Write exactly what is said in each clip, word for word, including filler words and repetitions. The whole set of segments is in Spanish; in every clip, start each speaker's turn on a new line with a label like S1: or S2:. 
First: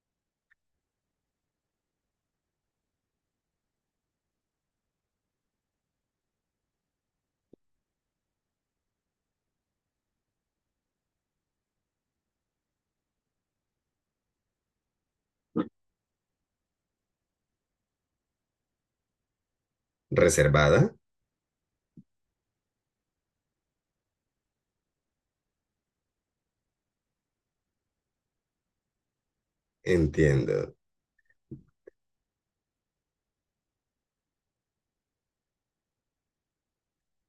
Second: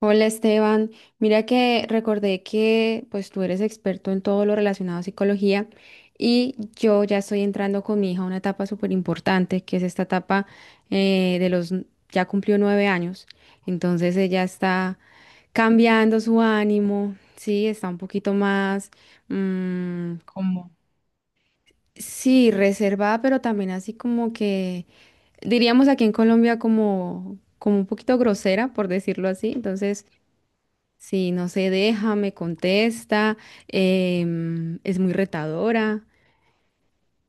S1: Hola Esteban, mira que recordé que pues tú eres experto en todo lo relacionado a psicología y yo ya estoy entrando con mi hija a una etapa súper importante que es esta etapa eh, de los, ya cumplió nueve años, entonces ella está cambiando su ánimo, sí, está un poquito más mm, ¿cómo?
S2: Reservada,
S1: Sí, reservada, pero también así como que diríamos aquí en Colombia como, como un poquito grosera, por decirlo así. Entonces,
S2: entiendo.
S1: sí, no se deja, me contesta, em, es muy retadora.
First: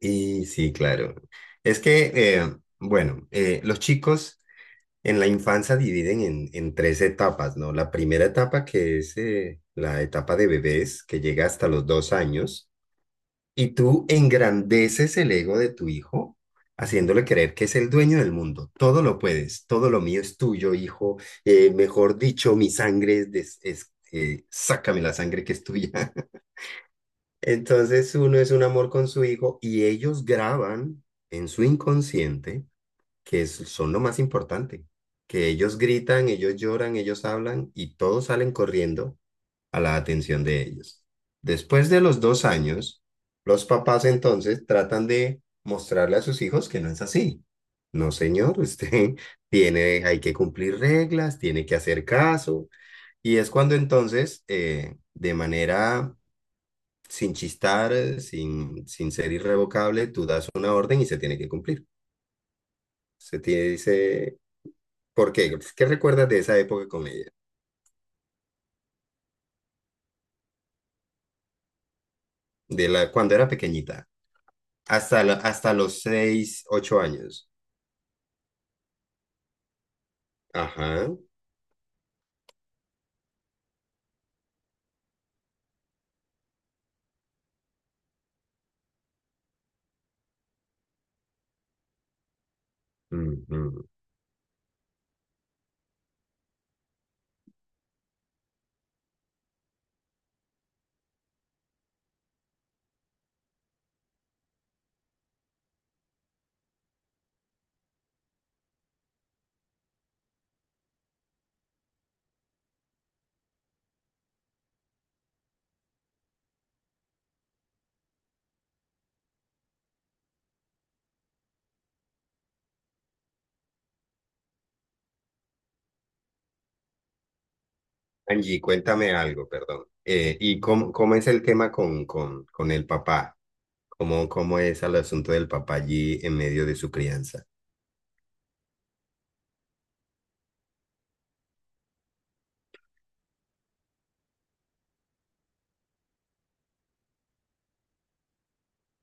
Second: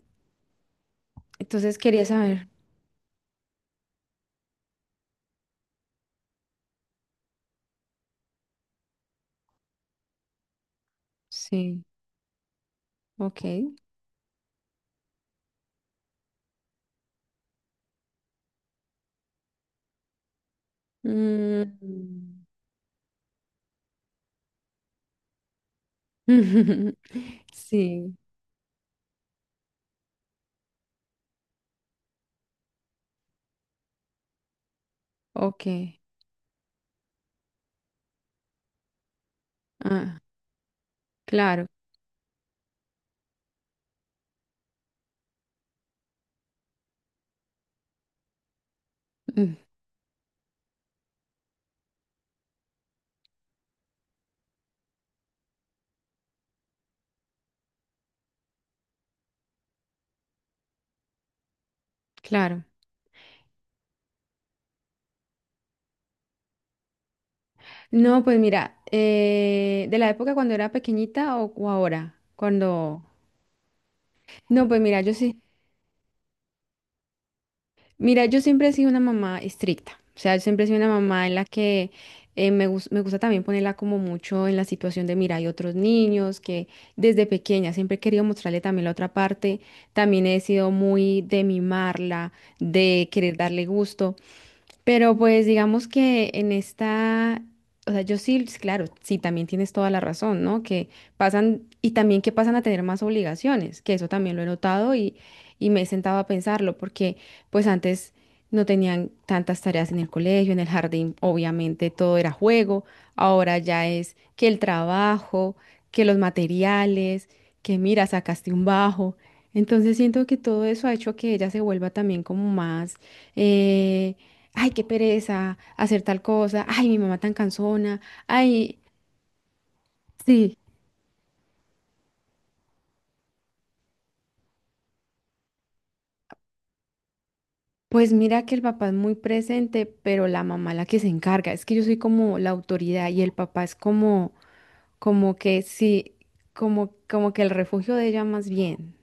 S2: Y sí, claro.
S1: Entonces
S2: Es
S1: quería
S2: que,
S1: saber.
S2: eh, bueno, eh, los chicos en la infancia dividen en, en tres etapas, ¿no? La primera etapa que es eh, la etapa de bebés, que llega hasta
S1: Sí,
S2: los dos años,
S1: ok.
S2: y tú engrandeces el ego de tu hijo, haciéndole creer que es el dueño del mundo. Todo lo puedes, todo lo mío es tuyo, hijo. Eh, mejor
S1: Mm.
S2: dicho, mi sangre es, des- es- eh, sácame la sangre que es tuya.
S1: Sí,
S2: Entonces uno es un amor con su hijo y ellos graban en su inconsciente, que es- son lo más importante, que
S1: ok.
S2: ellos gritan, ellos lloran, ellos hablan y todos salen corriendo a la
S1: Ah,
S2: atención de ellos.
S1: claro,
S2: Después de los dos años, los papás entonces tratan de mostrarle a sus hijos que no es así. No, señor, usted
S1: mm,
S2: tiene, hay que cumplir reglas, tiene que hacer caso. Y es cuando entonces, eh, de manera sin chistar, eh, sin, sin ser irrevocable, tú das una orden y se tiene que cumplir.
S1: claro.
S2: Se te dice, ¿por qué? Pues, ¿qué recuerdas de esa época con ella?
S1: No, pues mira, eh, de la época cuando era pequeñita o, o ahora,
S2: De
S1: cuando...
S2: la, cuando era pequeñita,
S1: No, pues mira, yo
S2: hasta, la-
S1: sí.
S2: hasta los seis, ocho años.
S1: Mira, yo siempre he sido una mamá estricta, o sea, yo siempre he sido una
S2: Ajá.
S1: mamá en la que eh, me, gus- me gusta también ponerla como mucho en la situación de, mira, hay otros niños que desde pequeña siempre he querido mostrarle también la otra parte, también he sido muy de mimarla, de querer darle
S2: Ujú.
S1: gusto. Pero pues digamos que en esta, o sea, yo sí, claro, sí, también tienes toda la razón, ¿no? Que pasan, y también que pasan a tener más obligaciones, que eso también lo he notado y, y me he sentado a pensarlo, porque pues antes no tenían tantas tareas en el colegio, en el jardín, obviamente todo era juego, ahora ya es que el trabajo, que los materiales, que mira, sacaste un bajo. Entonces siento que todo eso ha hecho que ella se vuelva también como más... eh, ay, qué pereza hacer tal cosa, ay, mi mamá tan cansona,
S2: Angie,
S1: ay,
S2: cuéntame algo, perdón. Eh,
S1: sí.
S2: ¿y cómo, cómo es el tema con, con, con el papá? ¿Cómo, cómo es el asunto del papá allí en medio de su crianza?
S1: Pues mira que el papá es muy presente, pero la mamá la que se encarga. Es que yo soy como la autoridad y el papá es como, como que sí, como, como que el refugio de ella más bien.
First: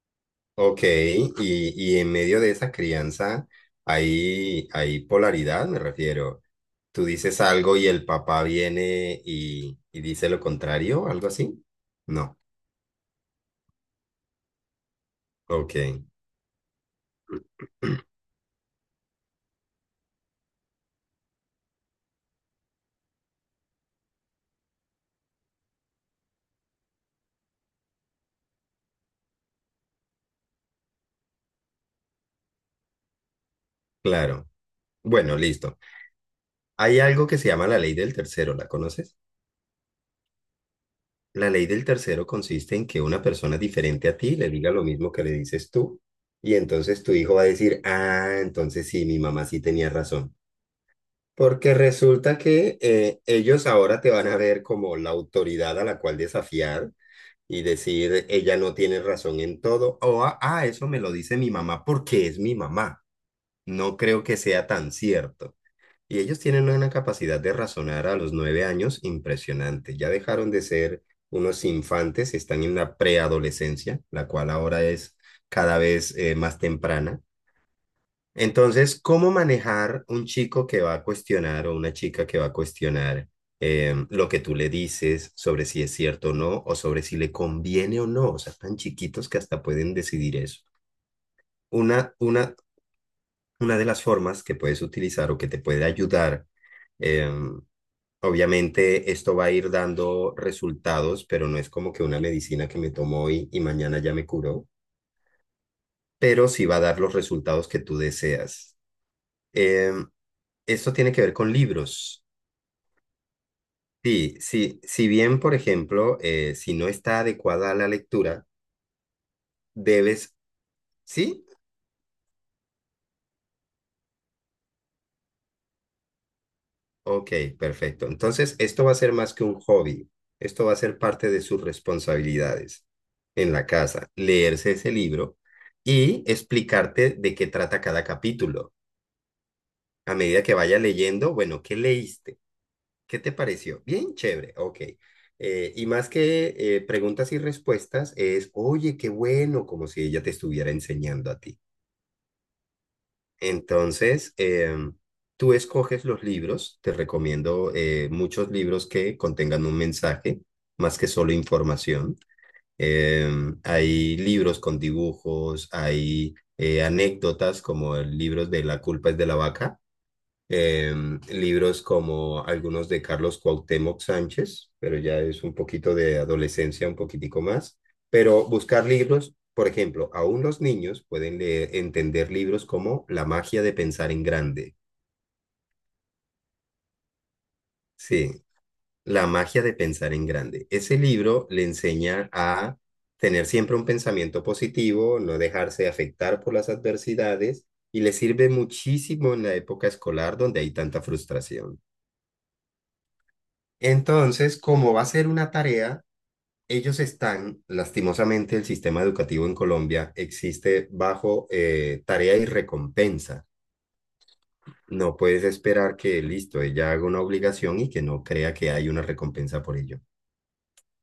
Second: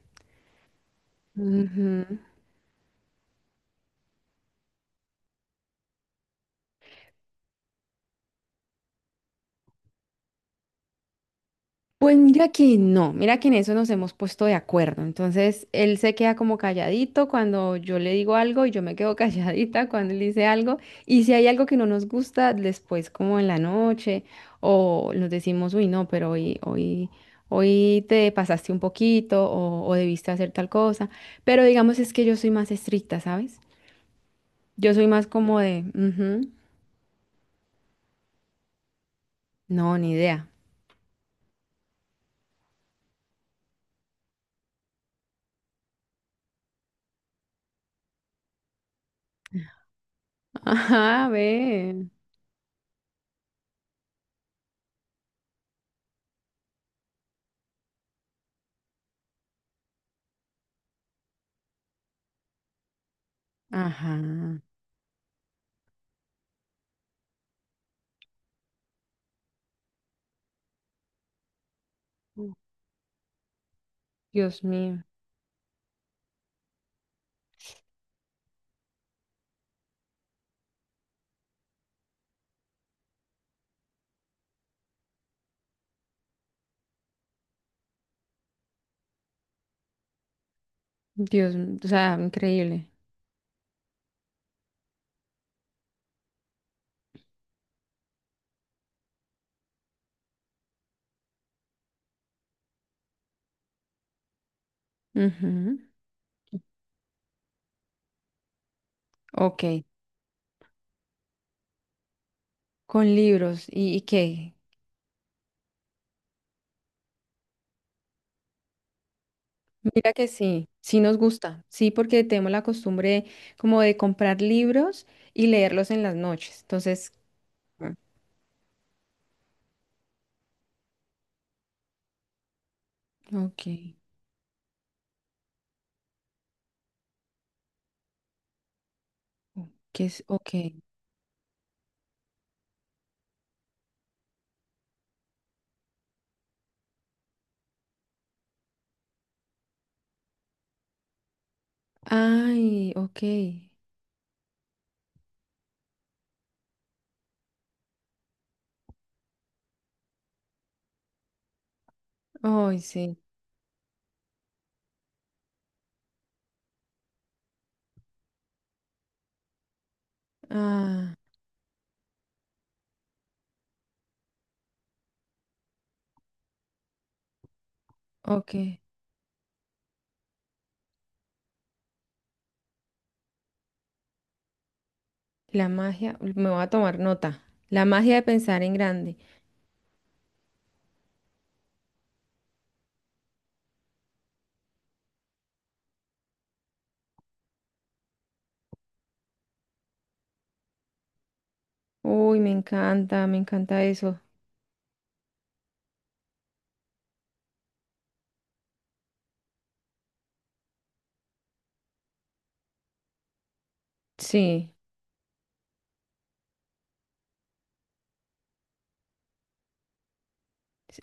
S2: Ok, y, y
S1: Ujú.
S2: en medio de esa crianza hay, hay polaridad, me refiero. Tú dices algo y el papá viene y, y dice lo contrario, algo así.
S1: Pues
S2: No,
S1: mira que no, mira que en eso nos hemos puesto de acuerdo. Entonces,
S2: ok,
S1: él se queda como calladito cuando yo le digo algo y yo me quedo calladita cuando él dice algo. Y si hay algo que no nos gusta, después como en la noche o nos decimos, uy, no, pero hoy, hoy, hoy te pasaste un poquito o, o debiste hacer tal cosa. Pero digamos es que yo soy más estricta, ¿sabes?
S2: claro.
S1: Yo soy más
S2: Bueno,
S1: como
S2: listo.
S1: de, "Ujú,
S2: Hay algo que se llama la ley del tercero, ¿la conoces?
S1: no, ni idea."
S2: La ley del tercero consiste en que una persona diferente a ti le diga lo mismo que le dices tú y entonces tu hijo va a decir, ah, entonces sí, mi mamá sí tenía razón.
S1: Ajá,
S2: Porque
S1: ve.
S2: resulta que eh, ellos ahora te van a ver como la autoridad a la cual desafiar y decir, ella no tiene razón en todo, o ah, ah, eso me lo dice mi mamá porque es mi mamá. No
S1: Ajá.
S2: creo que sea tan cierto. Y ellos tienen una capacidad de razonar a los nueve años impresionante. Ya dejaron de ser unos infantes, están en la preadolescencia, la cual
S1: Dios
S2: ahora
S1: mío.
S2: es cada vez eh, más temprana. Entonces, ¿cómo manejar un chico que va a cuestionar o una chica que va a cuestionar em, lo que tú le dices sobre si es cierto o no, o sobre si le conviene o no? O sea, tan chiquitos que hasta pueden decidir eso.
S1: Dios, o
S2: Una,
S1: sea,
S2: una,
S1: increíble.
S2: una de las formas que puedes utilizar o que te puede ayudar, em, obviamente esto va a ir dando resultados, pero no es como que una medicina que me tomo hoy y mañana ya me curó,
S1: Ujú,
S2: pero sí va a dar los resultados que tú deseas.
S1: ok,
S2: Em, Esto tiene que ver con libros.
S1: con libros, ¿y, y
S2: Sí,
S1: qué?
S2: sí, si bien, por ejemplo, eh, si no está adecuada a la lectura,
S1: Mira que
S2: debes...
S1: sí, sí nos
S2: ¿Sí?
S1: gusta, sí, porque tenemos la costumbre como de comprar libros y leerlos en las noches. Entonces,
S2: Ok,
S1: mm,
S2: perfecto. Entonces, esto va a ser más que un hobby. Esto va a ser parte de sus responsabilidades en
S1: ok,
S2: la casa, leerse ese libro y explicarte de qué trata cada capítulo.
S1: ¿qué
S2: A
S1: es?
S2: medida
S1: Ok.
S2: que vaya leyendo, bueno, ¿qué leíste? ¿Qué te pareció? Bien, chévere, ok. Eh, y más que eh, preguntas y respuestas, es, oye, qué bueno, como si ella te estuviera enseñando a ti.
S1: Ay, ok.
S2: Entonces, em, tú escoges los libros, te recomiendo eh, muchos libros que contengan un mensaje, más que solo información.
S1: Ay, sí.
S2: Em, hay libros con dibujos, hay eh, anécdotas como el libro de La culpa es de la vaca.
S1: Ah,
S2: Em, libros como algunos de Carlos Cuauhtémoc Sánchez, pero ya es un poquito de adolescencia, un poquitico más. Pero
S1: ok.
S2: buscar libros, por ejemplo, aún los niños pueden leer- entender libros como La magia de pensar en grande.
S1: La magia, me voy a tomar nota. La magia de
S2: Sí,
S1: pensar en grande.
S2: La magia de pensar en grande. Ese libro le enseña a tener siempre un pensamiento positivo, no dejarse afectar por las adversidades y le sirve muchísimo en la época escolar donde hay tanta frustración.
S1: Uy, me encanta, me encanta eso.
S2: Entonces, como va a ser una tarea, ellos están, lastimosamente, el sistema educativo en Colombia existe bajo eh, tarea y recompensa.
S1: Sí.
S2: No puedes esperar que, listo, ella haga una obligación y que no crea que hay una recompensa por ello.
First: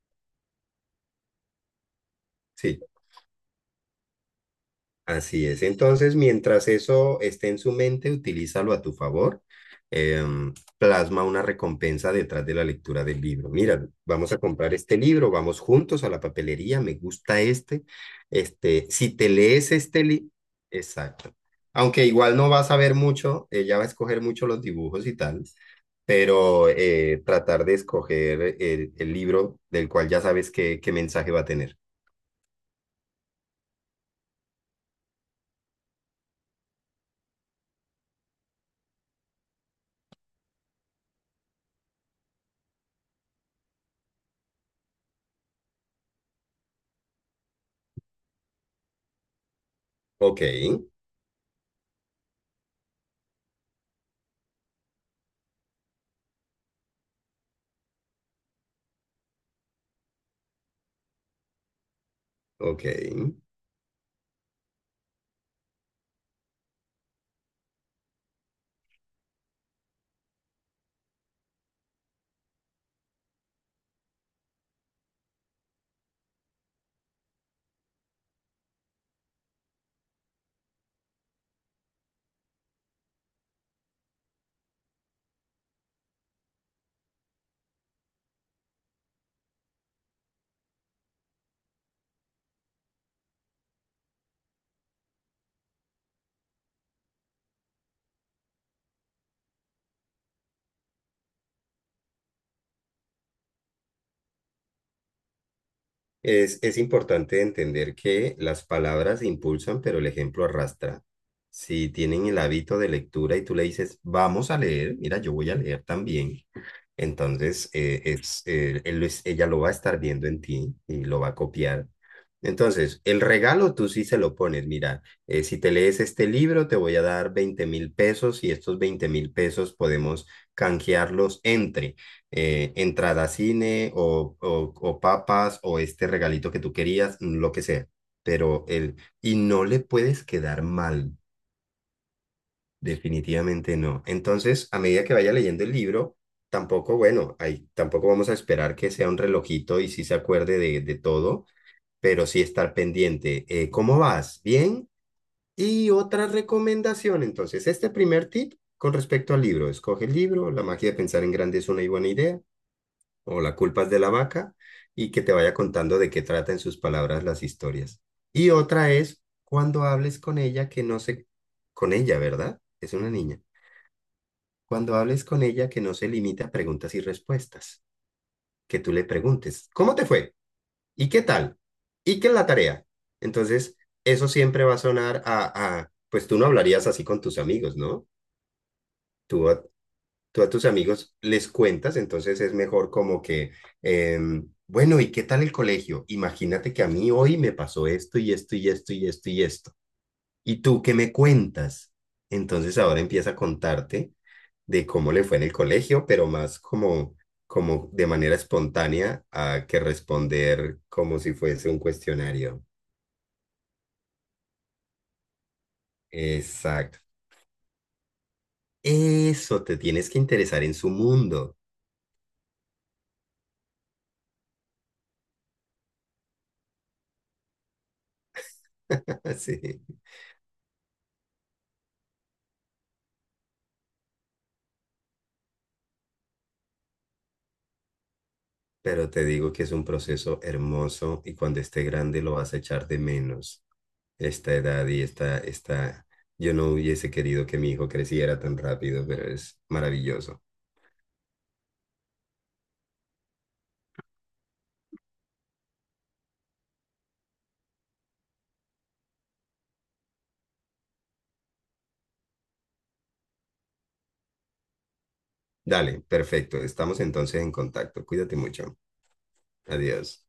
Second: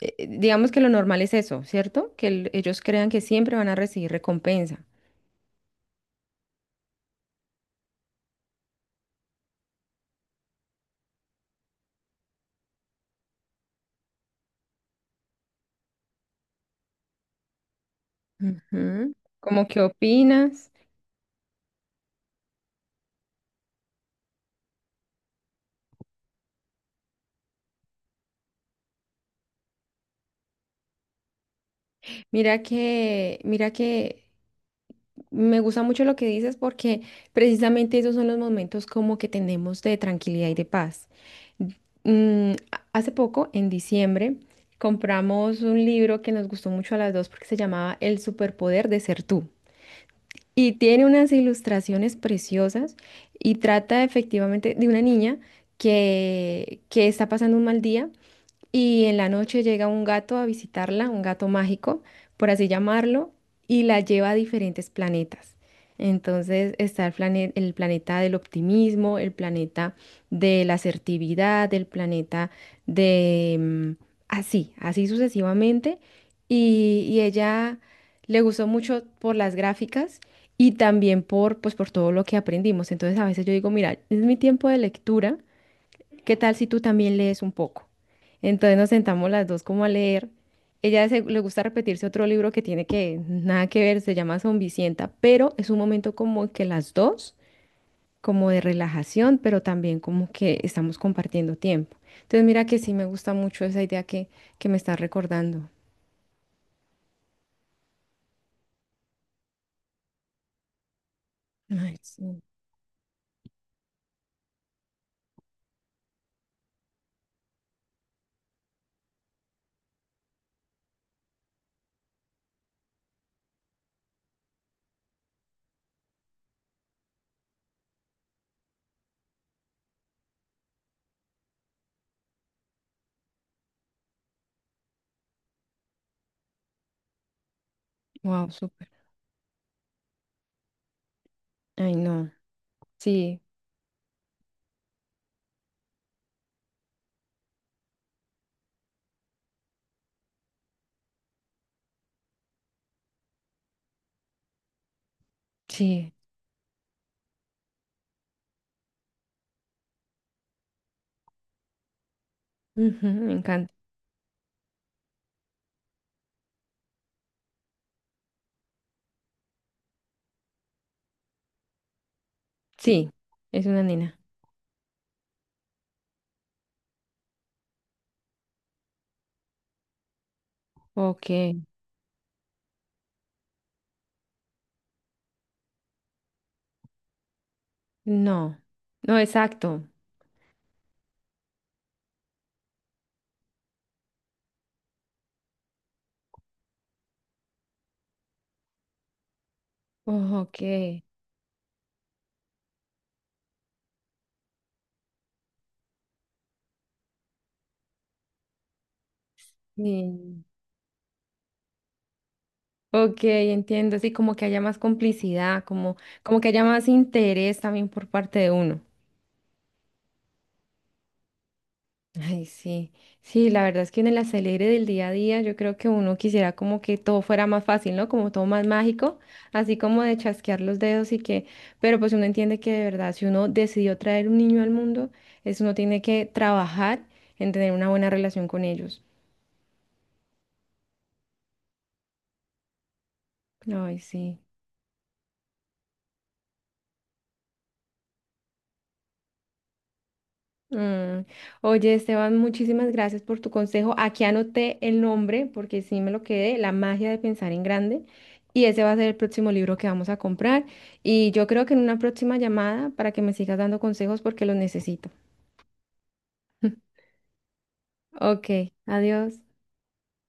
S1: eh, eh, digamos que lo normal es eso, ¿cierto? Que el-
S2: Sí.
S1: ellos crean que siempre van a recibir recompensa.
S2: Así es. Entonces, mientras eso esté en su mente, utilízalo a tu favor. Em, plasma una recompensa detrás de la lectura del libro. Mira, vamos a comprar este libro, vamos juntos a la papelería, me gusta este. Este,
S1: Ujú.
S2: si te
S1: ¿Cómo
S2: lees
S1: qué
S2: este libro,
S1: opinas?
S2: exacto. Aunque igual no vas a ver mucho, ella va a escoger mucho los dibujos y tal, pero eh, tratar de escoger el, el libro del cual ya sabes qué, qué mensaje va a tener.
S1: Mira que, mira que me gusta mucho lo que dices porque precisamente esos son los momentos como que tenemos de tranquilidad y de paz. Mm, a- hace poco, en diciembre, compramos un libro que nos gustó mucho a las dos porque se llamaba El superpoder de ser tú.
S2: Ok,
S1: Y tiene unas ilustraciones preciosas y trata efectivamente de una niña que, que está pasando un mal día y en la noche llega un gato a visitarla, un gato mágico, por así
S2: ok.
S1: llamarlo, y la lleva a diferentes planetas. Entonces está el plane- el planeta del optimismo, el planeta de la asertividad, el planeta de... mm, así, así sucesivamente. Y, y ella le gustó mucho por las gráficas y también por, pues, por todo lo que aprendimos. Entonces a veces yo digo, mira, es mi tiempo de lectura. ¿Qué tal si tú también lees un poco? Entonces nos sentamos las dos como a leer. Ella se- le gusta repetirse otro libro que tiene que nada que ver, se llama Zombicienta, pero es un momento como que las dos, como de relajación, pero también como que estamos compartiendo tiempo. Entonces mira que sí me gusta mucho esa idea que, que me estás recordando.
S2: Es, es importante entender que las palabras impulsan, pero el ejemplo arrastra. Si
S1: Ay,
S2: tienen el
S1: sí.
S2: hábito de lectura y tú le dices, vamos a leer, mira, yo voy a leer también, entonces, eh, es, eh, él es- ella lo va a estar viendo en ti y lo va a copiar. Entonces, el regalo tú sí se lo pones. Mira, eh, si te lees este libro, te voy a dar veinte mil pesos y estos veinte mil pesos podemos canjearlos entre eh, entrada a cine o, o, o papas o este regalito que tú querías, lo que sea.
S1: Wow,
S2: Pero
S1: súper.
S2: él, y no le puedes quedar mal.
S1: Ay, no. Sí,
S2: Definitivamente no. Entonces, a medida que vaya leyendo el libro, tampoco, bueno, ahí tampoco vamos a esperar que sea un relojito y sí se acuerde de, de todo, pero sí estar pendiente. Eh, ¿cómo vas? ¿Bien? Y
S1: sí.
S2: otra recomendación, entonces, este primer tip con respecto al libro. Escoge el libro, La magia de pensar en grande es una y buena idea,
S1: Ujú, me
S2: o La
S1: encanta.
S2: culpa es de la vaca, y que te vaya contando de qué trata en sus palabras las historias. Y otra es cuando hables con ella que no se... con ella, ¿verdad? Es
S1: Sí,
S2: una niña
S1: es una nena.
S2: cuando hables con ella, que no se limite a preguntas y respuestas, que tú le preguntes, ¿cómo te fue? ¿Y qué
S1: Ok.
S2: tal? ¿Y qué es la tarea? Entonces, eso siempre va a sonar a, a pues tú no hablarías así con tus amigos, ¿no?
S1: No. No,
S2: Tú a,
S1: exacto.
S2: tú a tus amigos les cuentas, entonces es mejor como que, em, bueno, ¿y qué tal el colegio? Imagínate que a mí hoy me pasó esto y esto y esto y esto y esto.
S1: Oh,
S2: ¿Y tú qué
S1: ok.
S2: me cuentas? Entonces ahora empieza a contarte de cómo le fue en el colegio, pero más como, como de manera espontánea a que
S1: Mm,
S2: responder como si fuese un cuestionario.
S1: ok, entiendo. Sí, como que haya más complicidad, como, como que haya más
S2: Exacto.
S1: interés también por parte de uno.
S2: Eso, te tienes que interesar en su mundo.
S1: Ay, sí. Sí, la verdad es que en el acelere del día a día yo creo que uno quisiera como que todo fuera más fácil, ¿no? Como todo más mágico, así
S2: Sí.
S1: como de chasquear los dedos y que, pero pues uno entiende que de verdad si uno decidió traer un niño al mundo, es uno tiene que trabajar en tener una buena relación con ellos.
S2: Pero te digo que es un proceso hermoso y cuando esté grande lo vas a echar de menos.
S1: Ay, sí.
S2: Esta edad y esta, esta, yo no hubiese querido que mi hijo creciera tan rápido, pero es maravilloso.
S1: Mm. Oye, Esteban, muchísimas gracias por tu consejo. Aquí anoté el nombre porque sí me lo quedé, La magia de pensar en grande. Y ese va a ser el próximo libro que vamos a comprar. Y yo creo que en una próxima llamada para que me sigas dando consejos porque los necesito.
S2: Dale, perfecto. Estamos entonces en contacto. Cuídate
S1: Ok,
S2: mucho.
S1: adiós.
S2: Adiós.